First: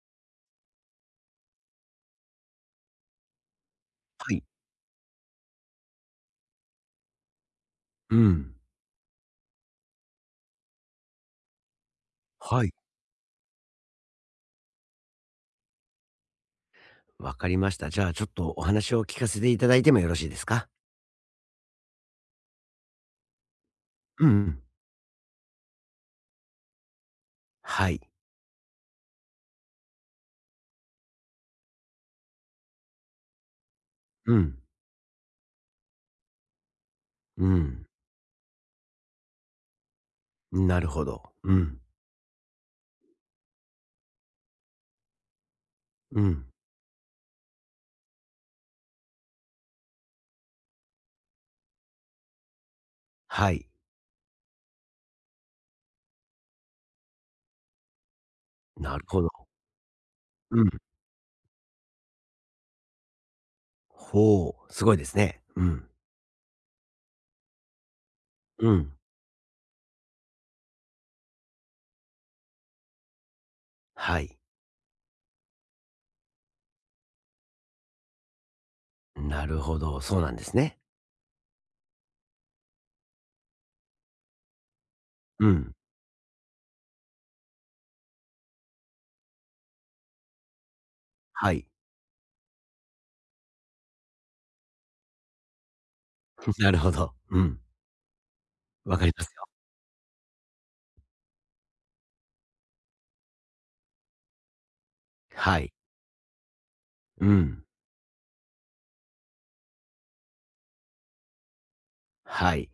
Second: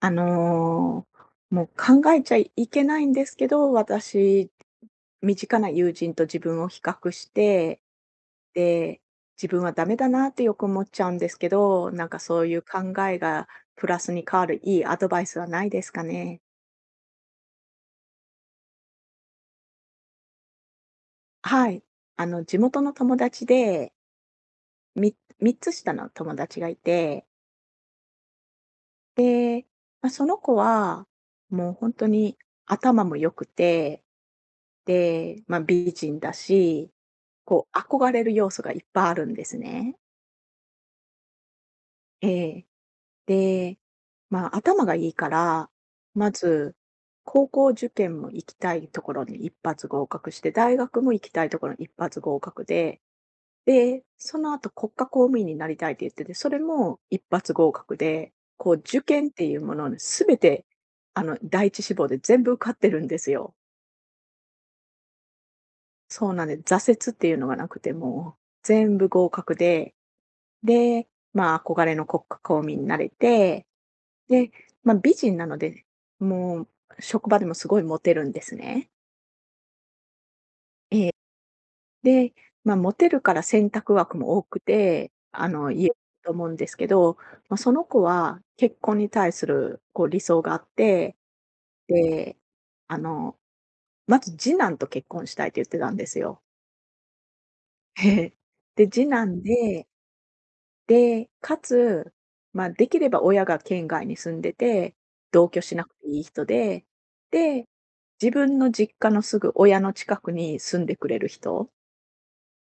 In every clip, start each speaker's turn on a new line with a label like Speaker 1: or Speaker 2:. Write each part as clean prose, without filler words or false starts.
Speaker 1: あの、もう考えちゃいけないんですけど、
Speaker 2: はい。
Speaker 1: 私、身近な友人と自分を比較して、
Speaker 2: うん。
Speaker 1: で、自分はダメだなってよく思っちゃうんですけど、なんかそういう
Speaker 2: はい。
Speaker 1: 考えがプラスに変わるいいアドバイスはないですかね？
Speaker 2: わかりました。じゃあ、ちょっとお話を聞かせていただいてもよろしいですか？
Speaker 1: はい。地元の友達で、
Speaker 2: うんうん。
Speaker 1: み3つ下の友達がいて、
Speaker 2: はい。
Speaker 1: で、まあ、その子は、もう本当に頭も良くて、
Speaker 2: うん。
Speaker 1: で、まあ、美人だし、
Speaker 2: う
Speaker 1: こう
Speaker 2: ん。
Speaker 1: 憧れる要素がいっぱいあるんですね。
Speaker 2: なるほど。うん。
Speaker 1: ええ。で、まあ、頭がいいから、
Speaker 2: う
Speaker 1: ま
Speaker 2: ん。
Speaker 1: ず、高校受験も行きたいところに一発合格して、大学も行きたいところに一発合格で、
Speaker 2: はい。
Speaker 1: で、その後国家公務員になりたいって言ってて、それも一発合格で、こう
Speaker 2: な
Speaker 1: 受
Speaker 2: るほ
Speaker 1: 験
Speaker 2: ど。
Speaker 1: っていうものに全
Speaker 2: う
Speaker 1: て、
Speaker 2: ん。
Speaker 1: 第一志望で全部受かってるんですよ。
Speaker 2: ほう、すごいですね。うん。
Speaker 1: そうなんで、挫折っていうのがなくて、もう
Speaker 2: うん。
Speaker 1: 全部合格で、で、まあ、憧れの国家公民になれて、
Speaker 2: はい。
Speaker 1: で、まあ、美人なので、もう職場でもすごいモテるんですね。
Speaker 2: なるほど、そうなんですね。
Speaker 1: ええ。で、まあ、モテるから選択枠も多くて、
Speaker 2: うん。
Speaker 1: いえると思うんですけど、まあ、その子は結婚に対するこう理想があって、
Speaker 2: はい。
Speaker 1: で、あの、まず次男と結婚したいって言ってたんですよ。
Speaker 2: なるほど。うん。
Speaker 1: で、
Speaker 2: わか
Speaker 1: 次
Speaker 2: ります
Speaker 1: 男
Speaker 2: よ。
Speaker 1: でで、かつ、まあ、できれば親が県外に住んでて、同
Speaker 2: は
Speaker 1: 居
Speaker 2: い。
Speaker 1: しなくていい人で、
Speaker 2: うん。
Speaker 1: で、自分の実家のすぐ親の近くに住んでくれる人、
Speaker 2: はい。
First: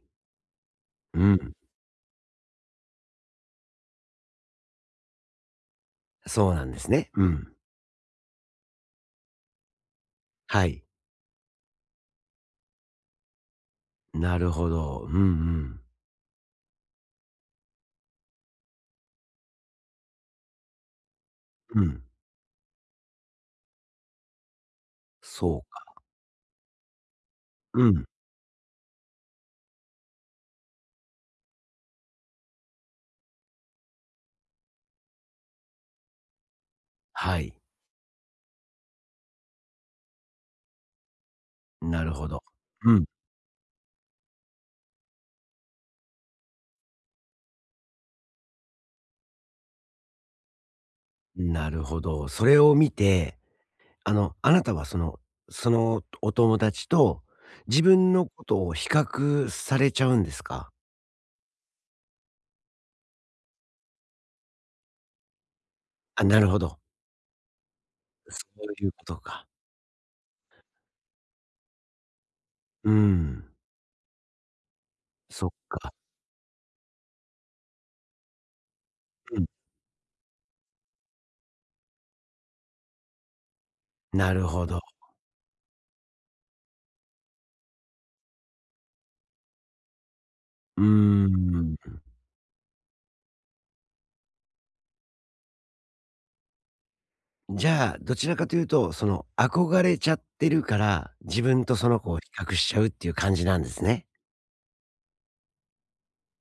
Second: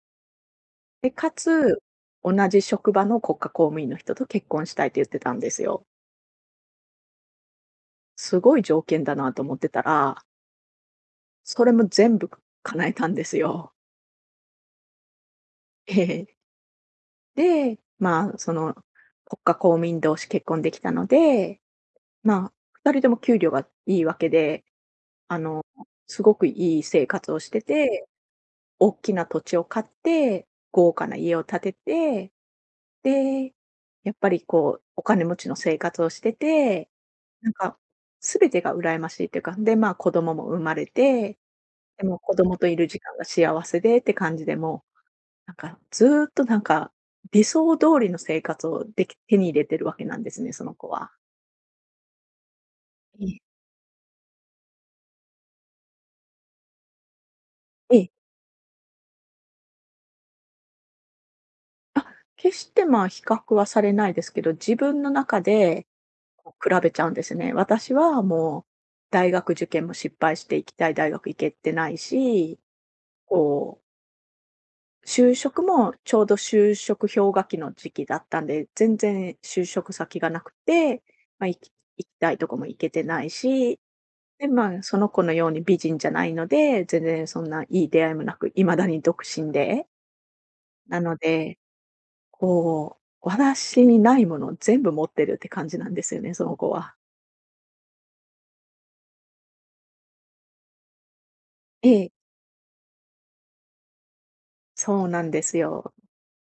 Speaker 1: で、
Speaker 2: う
Speaker 1: か
Speaker 2: ん。
Speaker 1: つ、同じ職場の国家公務員の人と結婚したいって言ってたんですよ。
Speaker 2: そうなんですね。うん。
Speaker 1: すごい条件だなと思ってたら、
Speaker 2: はい。
Speaker 1: それも全部叶えたんですよ。
Speaker 2: なるほど。うんうん。
Speaker 1: ええ。で、まあ、その、国家公務員同士結婚できたので、
Speaker 2: うん。
Speaker 1: まあ、2人とも給料がいいわけで、あ
Speaker 2: そう
Speaker 1: の、
Speaker 2: か。
Speaker 1: すごくいい生活をして
Speaker 2: うん。
Speaker 1: て、大きな土地を買って、豪華な家を建てて、で、やっぱりこう、お金持ちの生活をしてて、
Speaker 2: は
Speaker 1: なん
Speaker 2: い、
Speaker 1: か全てが羨ましいっていうか、で、まあ、子供も生まれて、
Speaker 2: な
Speaker 1: で
Speaker 2: る
Speaker 1: も
Speaker 2: ほ
Speaker 1: 子
Speaker 2: ど。
Speaker 1: 供といる
Speaker 2: う
Speaker 1: 時
Speaker 2: ん、
Speaker 1: 間が幸せでって感じで、もう、なんかずーっとなんか、理想通りの生活を手に入れてるわけなんですね、その子は。
Speaker 2: なるほど。それを見
Speaker 1: え
Speaker 2: て、
Speaker 1: え。
Speaker 2: あなたはそのお友達と自
Speaker 1: ええ。
Speaker 2: 分のことを比較されちゃうんですか？
Speaker 1: あ、決してまあ、比較はされないですけど、自分の中で
Speaker 2: あ、なる
Speaker 1: こ
Speaker 2: ほ
Speaker 1: う、
Speaker 2: ど。
Speaker 1: 比べちゃうんですね。私は
Speaker 2: そ
Speaker 1: もう、
Speaker 2: ういうこと
Speaker 1: 大
Speaker 2: か。
Speaker 1: 学受験も失敗して行きたい大学行けてないし、
Speaker 2: うん、
Speaker 1: こう、就
Speaker 2: そっ
Speaker 1: 職も
Speaker 2: か。
Speaker 1: ちょうど就職氷河期の時期だったんで、全然
Speaker 2: うん、
Speaker 1: 就職先がなくて、まあ、行きたいとこも行けてないし、
Speaker 2: なる
Speaker 1: で、
Speaker 2: ほ
Speaker 1: ま
Speaker 2: ど。
Speaker 1: あ、その子のように美人じゃないので、全然そんないい出会いもなく、いまだに独身で、
Speaker 2: うー
Speaker 1: なので、
Speaker 2: ん。
Speaker 1: こう、私にないものを全部持ってるって感じなんですよね、その子は。
Speaker 2: じゃあ、どちらかというと、その憧れちゃってるから、自分とその
Speaker 1: ええ、
Speaker 2: 子を比較しちゃうっていう感じなんですね。
Speaker 1: そうなんですよ。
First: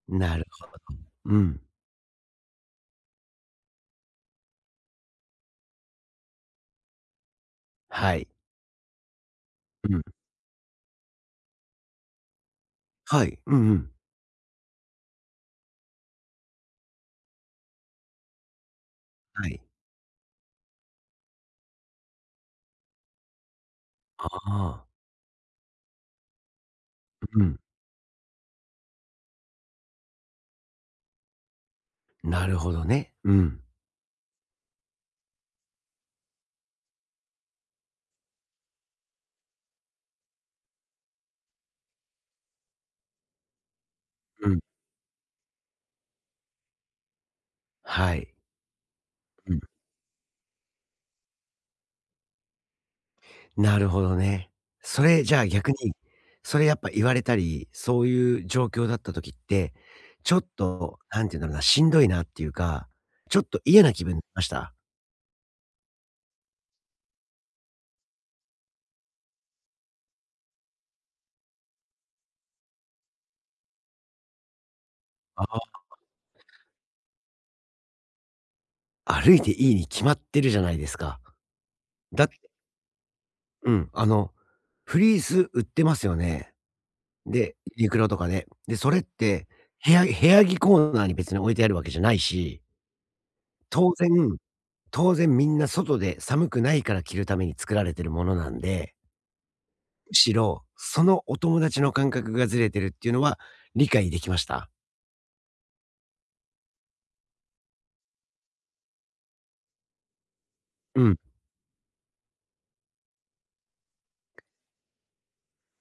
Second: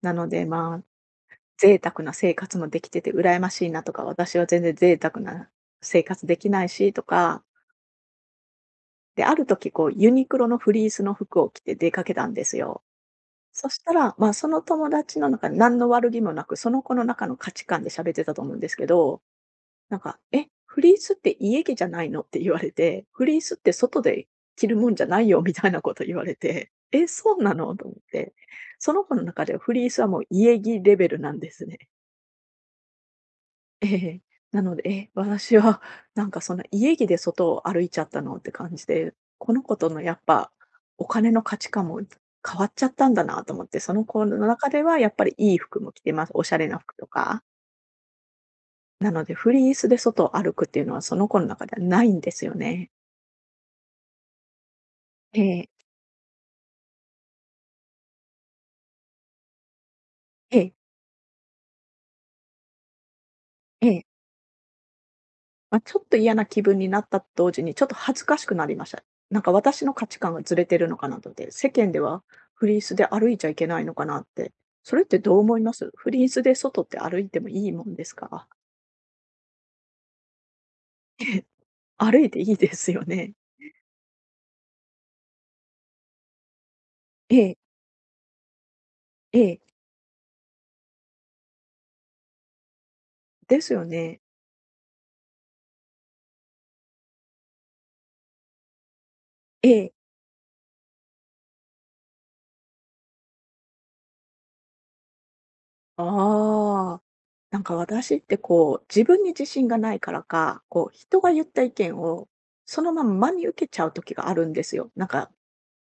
Speaker 1: なの
Speaker 2: な
Speaker 1: で、
Speaker 2: るほ
Speaker 1: まあ、
Speaker 2: ど。うん、
Speaker 1: 贅沢な生活もできてて羨ましいなとか、私は全然贅沢な生活できないしとか、
Speaker 2: はい。
Speaker 1: で、ある時こう
Speaker 2: うん。
Speaker 1: ユニクロのフリースの服を着て出かけたんですよ。
Speaker 2: はい。う
Speaker 1: そ
Speaker 2: んう
Speaker 1: し
Speaker 2: ん。
Speaker 1: たら、まあ、その友達の中で何の悪気もなく、その子の中の価値観で喋ってたと思うんですけど、
Speaker 2: はい。
Speaker 1: なんか、「え、フリースって家着じゃないの？」って言われて、「フリースって外で
Speaker 2: あ
Speaker 1: 着る
Speaker 2: あ。
Speaker 1: もんじゃないよ」みたいなこと言われて、「え、そう
Speaker 2: う
Speaker 1: な
Speaker 2: ん。
Speaker 1: の？」と思って。その子の中ではフリースはもう家着レベルなんですね。
Speaker 2: なるほどね。うん。
Speaker 1: ええ。なので、私はなんかそんな家着で外を歩いちゃったのって感じで、この子とのやっぱお金の価値観も変わっちゃったんだなと思って、その子の
Speaker 2: うん。
Speaker 1: 中ではやっぱりいい服も着てます。おしゃれな服とか。
Speaker 2: はい。
Speaker 1: なので、フ
Speaker 2: うん。
Speaker 1: リースで外を歩くっていうのは、その子の中ではないんですよね。
Speaker 2: なるほどね。それ、じゃ
Speaker 1: え
Speaker 2: あ
Speaker 1: え、
Speaker 2: 逆に、それやっぱ言われたり、そういう状況だった時って、ちょっ
Speaker 1: ええ。
Speaker 2: と、なんて言うんだろうな、しんどいなっていうか、ちょっと嫌
Speaker 1: え
Speaker 2: な
Speaker 1: え。
Speaker 2: 気分になりました？
Speaker 1: まあ、ちょっと嫌な気分になったと同時に、ちょっと恥ずかしくなりました。なんか私の価値観がずれてるのかなと思って、世間ではフリースで歩いちゃいけないのかなって。それってどう思い
Speaker 2: あ
Speaker 1: ます？フリースで外って歩いてもいいもんですか？
Speaker 2: あ、歩いていいに決まってるじゃないですか。だ
Speaker 1: 歩
Speaker 2: っ
Speaker 1: い
Speaker 2: て
Speaker 1: ていいですよね。
Speaker 2: うん、あの、フリース売ってますよね。
Speaker 1: え
Speaker 2: で、
Speaker 1: え、
Speaker 2: ユニクロとかで。で、それっ
Speaker 1: え
Speaker 2: て、
Speaker 1: え。
Speaker 2: 部屋着コーナーに別に置いてあるわけじゃないし、
Speaker 1: ですよ
Speaker 2: 当然
Speaker 1: ね。
Speaker 2: 当然みんな外で寒くないから着るために作られてるものなんで、
Speaker 1: ええ。
Speaker 2: むしろ、そのお友達の感覚がずれてるっていうのは理解できました。
Speaker 1: ああ、なんか私ってこう、自分に自信がないからか、こう、
Speaker 2: う
Speaker 1: 人
Speaker 2: ん、
Speaker 1: が言った意見をそのまんま真に受けちゃう時があるんですよ。なんか、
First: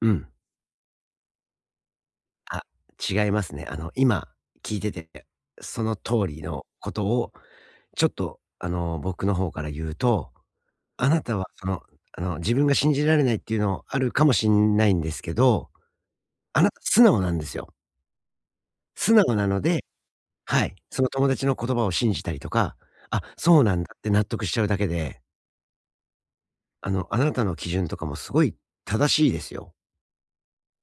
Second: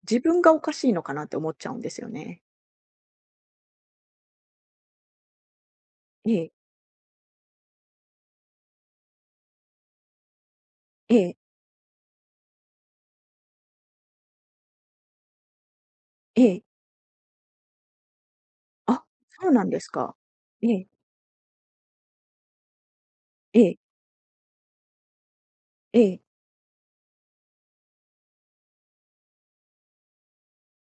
Speaker 2: う
Speaker 1: 自
Speaker 2: ん。
Speaker 1: 分がおかしいのかなって思っちゃうんですよね。
Speaker 2: あ、違いますね。あの、今聞いてて、その通
Speaker 1: え
Speaker 2: り
Speaker 1: え、
Speaker 2: のことをちょっと、あの、僕の方から言うと、あ
Speaker 1: え
Speaker 2: な
Speaker 1: え、
Speaker 2: たはその、あの、自分が信じられないっていうのあるかもしんないんですけど、
Speaker 1: ええ。
Speaker 2: あなた素直なんですよ。
Speaker 1: あ、
Speaker 2: 素直な
Speaker 1: そう
Speaker 2: の
Speaker 1: なんで
Speaker 2: で
Speaker 1: すか。
Speaker 2: は
Speaker 1: え
Speaker 2: い、
Speaker 1: え、
Speaker 2: その友達の言葉を信じたりとか、あ、
Speaker 1: え
Speaker 2: そうな
Speaker 1: え、
Speaker 2: んだって納得しちゃうだけで、
Speaker 1: ええ。
Speaker 2: あの、あなたの基準とかもすごい正しいですよ。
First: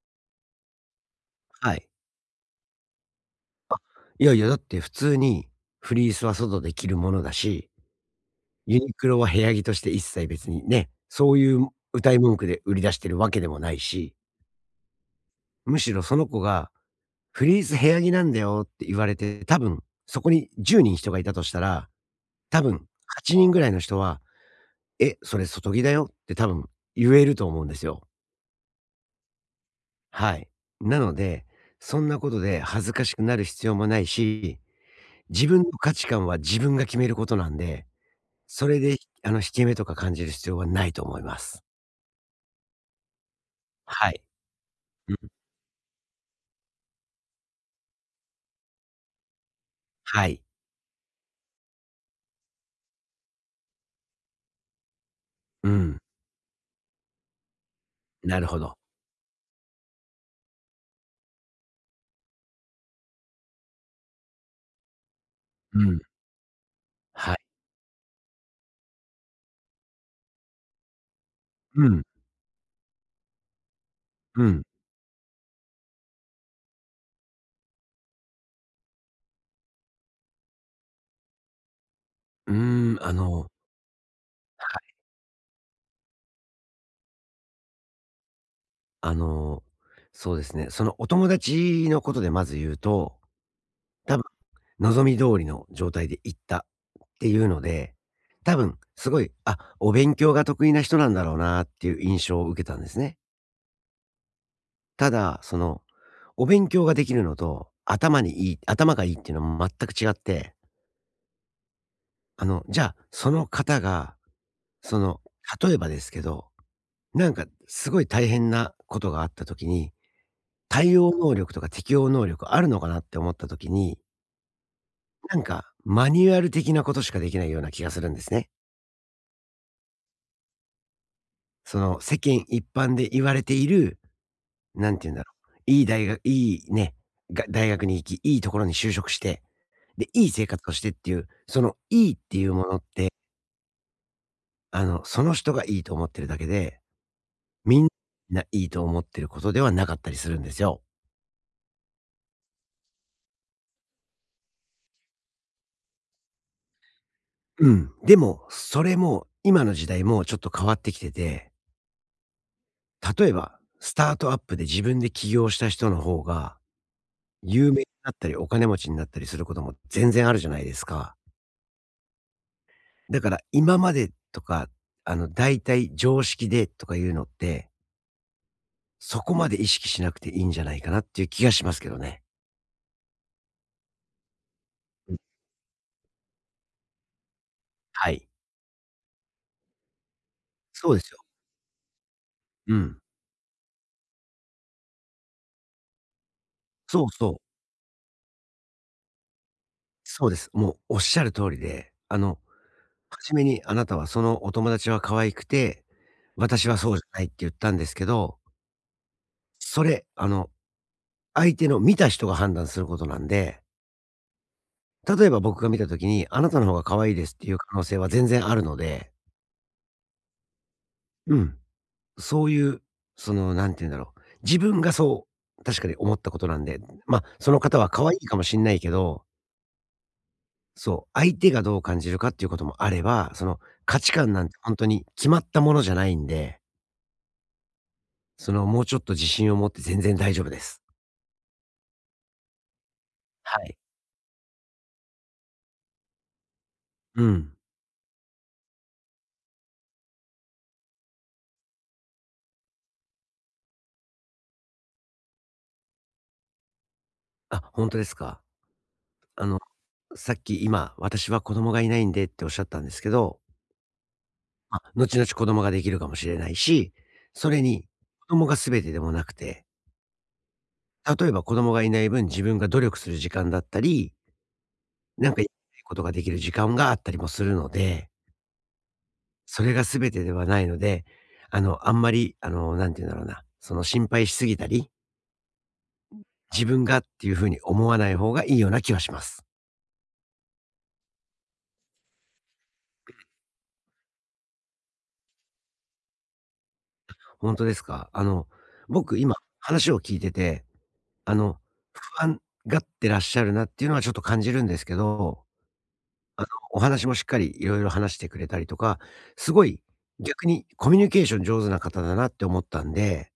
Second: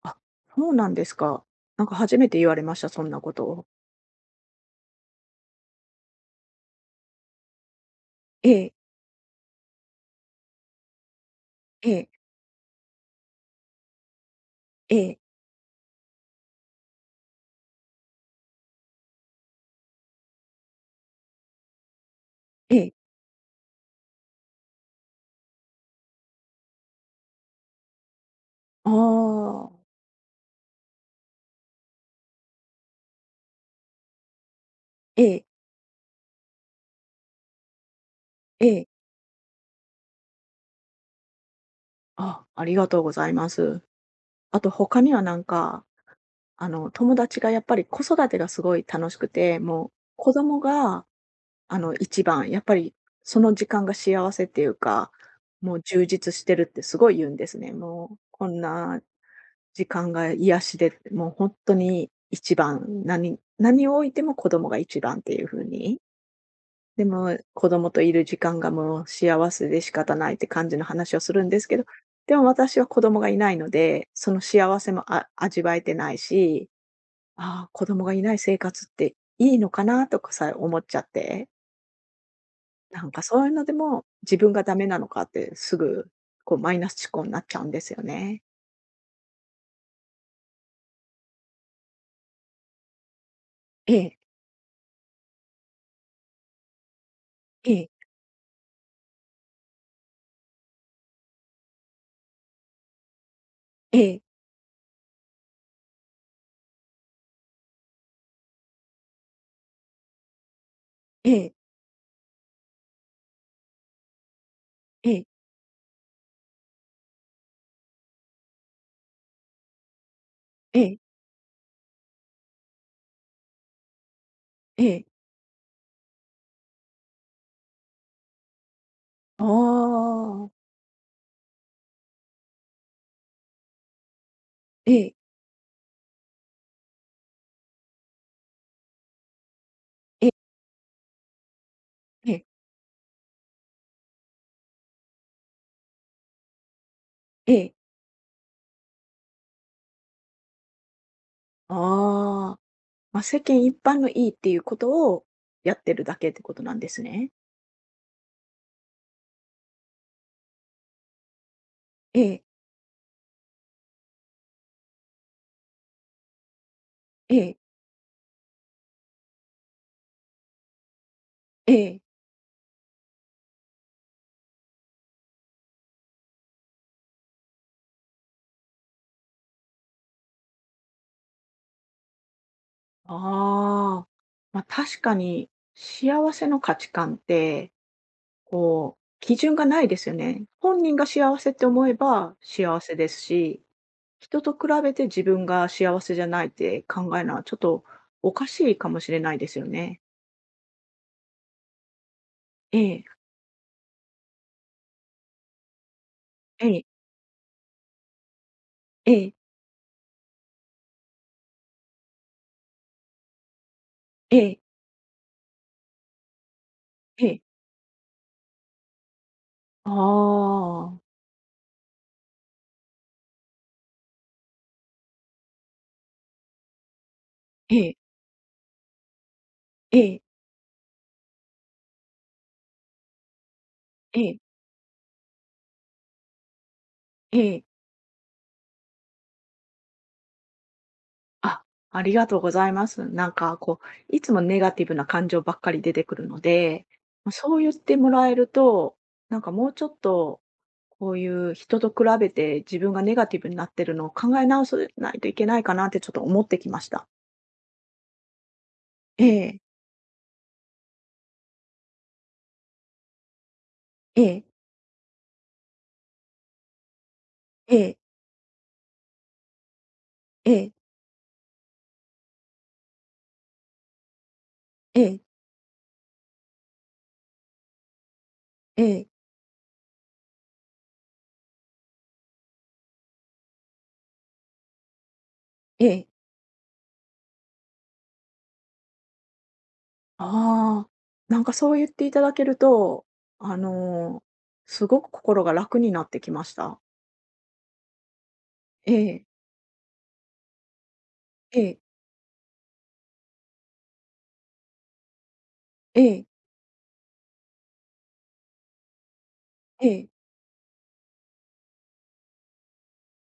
Speaker 1: あ、そうなんですか。
Speaker 2: は
Speaker 1: な
Speaker 2: い。
Speaker 1: んか初めて言われました、そんなことを。
Speaker 2: あ、いやいや、だって普通にフリースは外で着るものだし、
Speaker 1: ええ、
Speaker 2: ユニクロは部屋着として一切別にね、そういう
Speaker 1: ええ、
Speaker 2: 謳い文句で売り出してるわけでもないし、
Speaker 1: ええ、
Speaker 2: むしろその子がフリース部屋着なんだよって言われて、多分そこに10人人がいたとしたら、多分
Speaker 1: ええ。
Speaker 2: 8人ぐらいの人は「え、それ外着だよ」って多分言えると思うんですよ。
Speaker 1: ああ、
Speaker 2: はい。なので、そんなことで恥ずかしくなる必要もないし、
Speaker 1: ええ、
Speaker 2: 自分の価値観は自分が決めることなんで、
Speaker 1: え
Speaker 2: それ
Speaker 1: え。
Speaker 2: で、あの、引け目とか感じる必要はないと思います。
Speaker 1: あ、ありがとうございます。
Speaker 2: はい。
Speaker 1: あと他に
Speaker 2: うん。
Speaker 1: はなんか友達がやっぱり子育てがすごい楽しくて、もう
Speaker 2: は
Speaker 1: 子
Speaker 2: い。
Speaker 1: 供が、一番、やっぱりその時間が幸せっていうか、
Speaker 2: う
Speaker 1: もう
Speaker 2: ん。
Speaker 1: 充実してるってすごい言うんですね。もう
Speaker 2: なる
Speaker 1: こ
Speaker 2: ほ
Speaker 1: ん
Speaker 2: ど。
Speaker 1: な時間が癒しで、もう本当に一番、何を置いても子供が一番っていう風
Speaker 2: うん。
Speaker 1: に。で
Speaker 2: は
Speaker 1: も
Speaker 2: い。
Speaker 1: 子供といる時間がもう幸せで仕方ないって感じの話をするんですけど、
Speaker 2: うん。
Speaker 1: でも私は子供がいないので、その
Speaker 2: うん。
Speaker 1: 幸せも味わえてないし、ああ、子供がいない生活っていいのかなとかさえ思っちゃって、
Speaker 2: うーん、
Speaker 1: なん
Speaker 2: あ
Speaker 1: かそう
Speaker 2: の
Speaker 1: いうのでも、自分が
Speaker 2: は
Speaker 1: ダメ
Speaker 2: い。
Speaker 1: なのかってすぐ、こうマイナス思考になっちゃうんですよね。
Speaker 2: あの、そうですね、そのお友達のことでまず言うと、
Speaker 1: ええ、
Speaker 2: 多望み通りの状態で行ったっていうの
Speaker 1: ええ、
Speaker 2: で、多分すごい、あ、お勉強が得意な人なんだろうなっていう印象を受けたんですね。
Speaker 1: ええ、
Speaker 2: ただ、その、お勉強ができるのと、頭がいいっていうのは全く違って、
Speaker 1: ええ、
Speaker 2: あの、じゃあ、その方が、そ
Speaker 1: え
Speaker 2: の、
Speaker 1: え、
Speaker 2: 例えばですけど、なんかすごい大変なことがあった時に、
Speaker 1: え
Speaker 2: 対
Speaker 1: え、
Speaker 2: 応能力とか適応能力あるのかなって思った時に、
Speaker 1: ええ、
Speaker 2: なんかマニュアル的なことしかできないような気がするんですね。
Speaker 1: ああ、
Speaker 2: その、世間一般で言われている、な
Speaker 1: え
Speaker 2: んて言
Speaker 1: え、
Speaker 2: うんだろう、いい大学に行き、いいところに就職して、で、
Speaker 1: え
Speaker 2: い
Speaker 1: え、
Speaker 2: い生活をしてっていう、そのいいっ
Speaker 1: え
Speaker 2: てい
Speaker 1: え、
Speaker 2: うものって、あの、その人がいいと思ってるだけで、
Speaker 1: ええ、
Speaker 2: みんないいと思ってることではなかったりするんですよ。
Speaker 1: ああ、まあ、世間一般のいいっていうことをやってるだけってことなんですね。
Speaker 2: うん。でも、それも、今の時代もちょっと変わってきてて、
Speaker 1: ええ、
Speaker 2: 例えば、スタートアップで自分で起業した人の方が、
Speaker 1: ええ、
Speaker 2: 有名になったり、お金持ちになったりすることも全然あるじゃないですか。
Speaker 1: ええ、
Speaker 2: だから今までとか、あの、大体常識でとかいうのって、そこまで意識しなくていいんじゃないかなっていう気がしますけどね。
Speaker 1: ああ、ま、確
Speaker 2: う
Speaker 1: か
Speaker 2: ん、
Speaker 1: に幸せの価値観って
Speaker 2: はい。
Speaker 1: こう、基準がないですよね。本
Speaker 2: そ
Speaker 1: 人
Speaker 2: うで
Speaker 1: が
Speaker 2: すよ。
Speaker 1: 幸せって思えば
Speaker 2: う
Speaker 1: 幸せ
Speaker 2: ん。
Speaker 1: ですし、人と比べて自分が幸せじゃないって
Speaker 2: そう
Speaker 1: 考える
Speaker 2: そ
Speaker 1: の
Speaker 2: う。
Speaker 1: はちょっとおかしいかもしれないですよね。
Speaker 2: そうです。もうおっしゃる通りで、あの、
Speaker 1: ええ、
Speaker 2: 初めにあなたはそのお友達は可愛くて、
Speaker 1: え
Speaker 2: 私は
Speaker 1: え、
Speaker 2: そうじゃないって言ったんですけど、
Speaker 1: ええ、
Speaker 2: それ、あの、相手の見た人が判断することなんで、
Speaker 1: ええ、
Speaker 2: 例えば僕が見た時に、あなたの方が可愛いで
Speaker 1: え
Speaker 2: すっ
Speaker 1: え。
Speaker 2: ていう可能性は全然あるので、
Speaker 1: ああ。
Speaker 2: うん。そういう、その、なんて言うんだろう、自分がそう、確かに思ったことなんで、まあ、その
Speaker 1: え
Speaker 2: 方は
Speaker 1: え、
Speaker 2: 可愛いかもしんないけど、
Speaker 1: ええ、
Speaker 2: そう、相手がどう感じるかっていうこともあれば、その、価値
Speaker 1: え
Speaker 2: 観
Speaker 1: え、
Speaker 2: なんて本当に決まったものじゃないんで、
Speaker 1: ええ。
Speaker 2: その、もうちょっと自信を持って全然大丈夫です。
Speaker 1: あ、ありがとうございます。なんか
Speaker 2: はい。
Speaker 1: こう、いつもネガティブな感情ばっかり出てくるので、
Speaker 2: う
Speaker 1: ま、
Speaker 2: ん。
Speaker 1: そう言ってもらえると、なんかもうちょっと、こういう人と比べて自分がネガティブになってるのを考え直さないといけないかなってちょっと思ってきました。
Speaker 2: あ、本当ですか。
Speaker 1: え
Speaker 2: あの、
Speaker 1: え、
Speaker 2: さっき今、私は子供がいないんでっておっしゃったんですけど、
Speaker 1: ええ、
Speaker 2: まあ、後々子供ができるかもしれないし、それ
Speaker 1: え
Speaker 2: に、
Speaker 1: え、
Speaker 2: 子供が全てでもなくて
Speaker 1: ええ、
Speaker 2: 例えば子供がいない分、自分が努力する時間だったり、
Speaker 1: ええ、
Speaker 2: なんかやりたいことができる時間があったりもするので、
Speaker 1: ええ、
Speaker 2: それが全てではないので、あの、あんまり、あの、なんて言うんだろうな、その心配しすぎたり、
Speaker 1: ええ。
Speaker 2: 自分がっていう風に思わない方がいいような気はします。
Speaker 1: ああ、なんかそう言っていただけると、あの、すごく心が楽になってきました。
Speaker 2: 本当ですか？あの、
Speaker 1: え
Speaker 2: 僕
Speaker 1: え、
Speaker 2: 今話を聞いてて、あの、
Speaker 1: ええ、
Speaker 2: 不安がってらっしゃるなっていうのはちょっと感じるんですけど、
Speaker 1: ええ、
Speaker 2: あの、お話もしっかりいろいろ話してくれたりとか、すごい
Speaker 1: ええ。
Speaker 2: 逆にコミュニケーション上手な方だなって思ったんで、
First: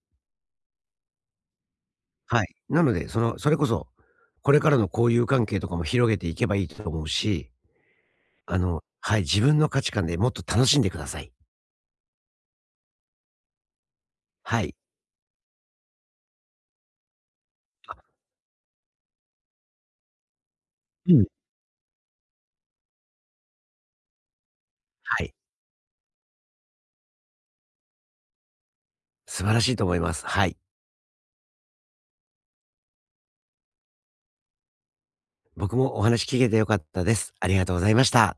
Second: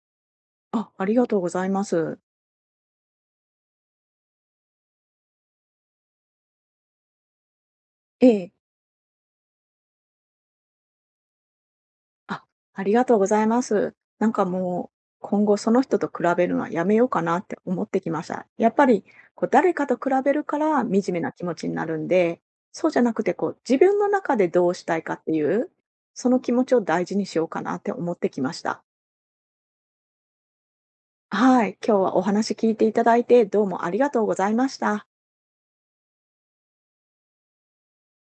Speaker 1: あ、ありがとうございます。
Speaker 2: はい。なので、その、それこそ、これからの交友関係とかも広げていけばいいと思うし、
Speaker 1: ええ。
Speaker 2: あの、はい、自分の価値観でもっと楽しんでください。
Speaker 1: あ、ありがとうございます。なんか
Speaker 2: はい。
Speaker 1: もう、今後その人と比べるのはやめようかなって思っ
Speaker 2: あ、
Speaker 1: てきました。やっぱり、こう、誰かと比べるから惨
Speaker 2: う
Speaker 1: め
Speaker 2: ん。
Speaker 1: な気持ちになるんで、そうじゃなくて、こう、自分の中でどうしたいかっ
Speaker 2: は
Speaker 1: て
Speaker 2: い。
Speaker 1: いう、その気持ちを大事にしようかなって思ってきました。
Speaker 2: 素晴らしいと思います。はい。
Speaker 1: はい。今日はお話聞いていただいて、どうもありがとうございました。
Speaker 2: 僕もお話聞けて良かったです。ありがとうございました。